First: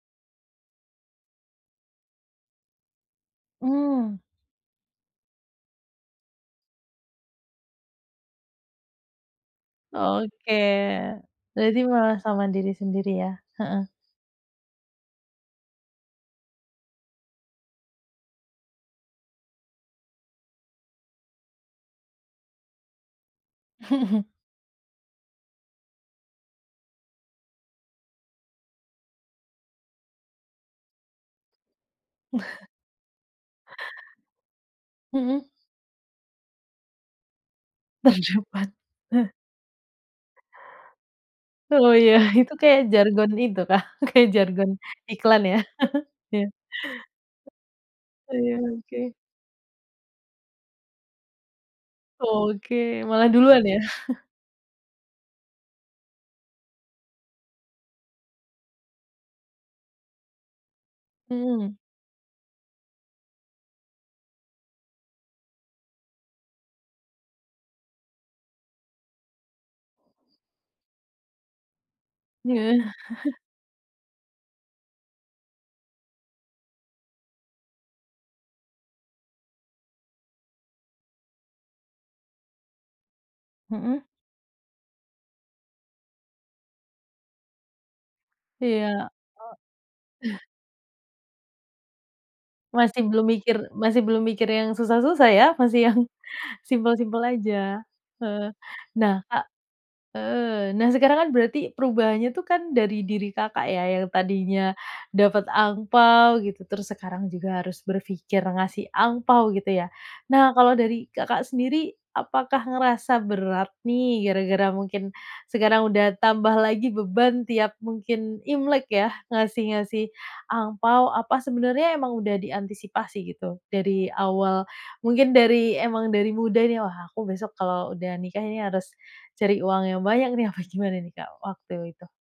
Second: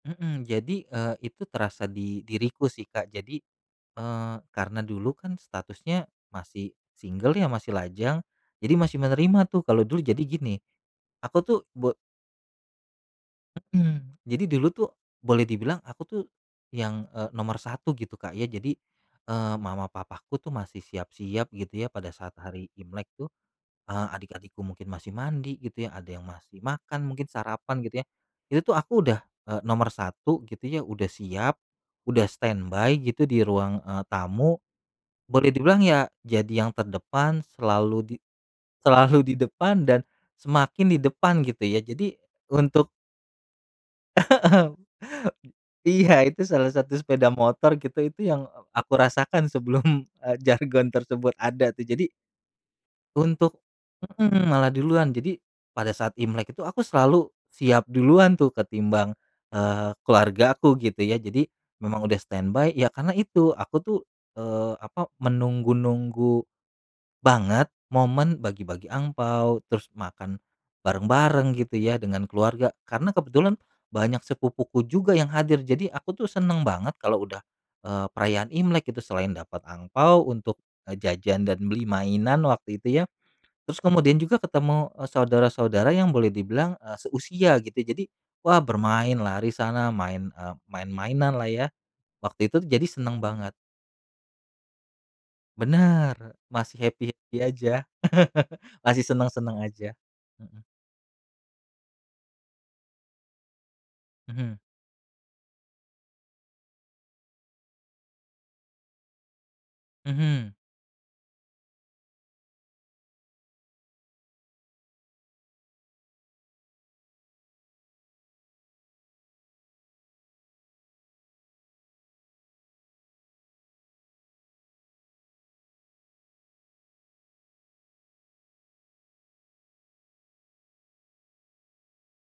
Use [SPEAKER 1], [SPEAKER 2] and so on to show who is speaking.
[SPEAKER 1] Heeh. Jadi, eee, itu terasa di diriku sih, Kak, jadi,
[SPEAKER 2] Oh.
[SPEAKER 1] eee, karena dulu kan statusnya masih single ya, masih lajang, jadi masih menerima tuh, kalau dulu jadi
[SPEAKER 2] Oke.
[SPEAKER 1] gini, aku tuh
[SPEAKER 2] Jadi
[SPEAKER 1] bo
[SPEAKER 2] malah sama diri sendiri, ya? Heeh.
[SPEAKER 1] Hmm, jadi dulu tuh boleh dibilang aku tuh yang, eee, nomor 1 gitu, Kak, ya. Jadi, eee, mama papaku tuh masih siap-siap, gitu ya, pada saat hari Imlek tuh, eee, adik-adikku mungkin masih mandi, gitu ya, ada yang masih makan, mungkin sarapan, gitu ya. Itu tuh aku udah, eee, nomor 1 gitu ya, udah siap, udah stand by, gitu, di ruang, eee, tamu
[SPEAKER 2] Mhm.
[SPEAKER 1] boleh dibilang ya, jadi yang terdepan selalu di
[SPEAKER 2] Terdepan.
[SPEAKER 1] selalu
[SPEAKER 2] Eh.
[SPEAKER 1] di depan dan semakin di depan, gitu ya,
[SPEAKER 2] Oh, iya,
[SPEAKER 1] jadi
[SPEAKER 2] itu kayak
[SPEAKER 1] untuk
[SPEAKER 2] jargon itu kah, kayak
[SPEAKER 1] Heeh,
[SPEAKER 2] jargon iklan, ya?
[SPEAKER 1] iya, itu
[SPEAKER 2] Ya.
[SPEAKER 1] salah satu sepeda motor, gitu, itu
[SPEAKER 2] Oh,
[SPEAKER 1] yang
[SPEAKER 2] ya,
[SPEAKER 1] aku
[SPEAKER 2] oke.
[SPEAKER 1] rasakan sebelum, eee, jargon tersebut ada tuh, jadi
[SPEAKER 2] Oke, malah
[SPEAKER 1] Untuk,
[SPEAKER 2] duluan ya?
[SPEAKER 1] mhm, malah duluan, jadi pada saat Imlek itu aku selalu siap duluan tuh, ketimbang, eee, keluarga aku, gitu ya. Jadi
[SPEAKER 2] Mhm.
[SPEAKER 1] memang udah stand by ya karena itu, aku tuh, eee, apa, menunggu-nunggu banget momen bagi-bagi angpao, terus makan bareng-bareng, gitu ya, dengan
[SPEAKER 2] Iya.
[SPEAKER 1] keluarga, karena kebetulan banyak sepupuku juga yang hadir, jadi aku tuh seneng banget kalau udah, eee, perayaan Imlek itu. Selain dapat angpao untuk jajan dan beli mainan, waktu itu ya, terus
[SPEAKER 2] Mhm.
[SPEAKER 1] kemudian juga ketemu, eee, saudara-saudara yang boleh dibilang, eee, seusia gitu, jadi, wah,
[SPEAKER 2] Iya.
[SPEAKER 1] bermain lari
[SPEAKER 2] O
[SPEAKER 1] sana, main,
[SPEAKER 2] eh.
[SPEAKER 1] eee, mainan lah ya, waktu itu, jadi
[SPEAKER 2] Masih
[SPEAKER 1] seneng
[SPEAKER 2] belum
[SPEAKER 1] banget.
[SPEAKER 2] mikir, masih belum mikir yang susah-susah, ya. Masih yang
[SPEAKER 1] Benar, masih
[SPEAKER 2] simpel-simpel
[SPEAKER 1] happy-happy
[SPEAKER 2] aja.
[SPEAKER 1] aja,
[SPEAKER 2] Heeh.
[SPEAKER 1] masih
[SPEAKER 2] Nah, Kak,
[SPEAKER 1] seneng-seneng aja. Mhm.
[SPEAKER 2] eee, nah, sekarang kan berarti perubahannya itu kan dari diri Kakak, ya. Yang
[SPEAKER 1] Mhm.
[SPEAKER 2] tadinya dapat angpao gitu, terus sekarang juga harus berpikir ngasih angpao, gitu ya.
[SPEAKER 1] Mhm.
[SPEAKER 2] Nah, kalau dari Kakak sendiri, apakah ngerasa berat nih, gara-gara mungkin sekarang udah tambah lagi beban tiap mungkin Imlek ya, ngasih-ngasih angpao. Apa sebenarnya emang udah diantisipasi, gitu, dari awal mungkin dari emang dari muda nih, "Wah, aku besok kalau udah nikah ini, harus cari uang yang banyak nih". Apa gimana nih, Kak, waktu itu?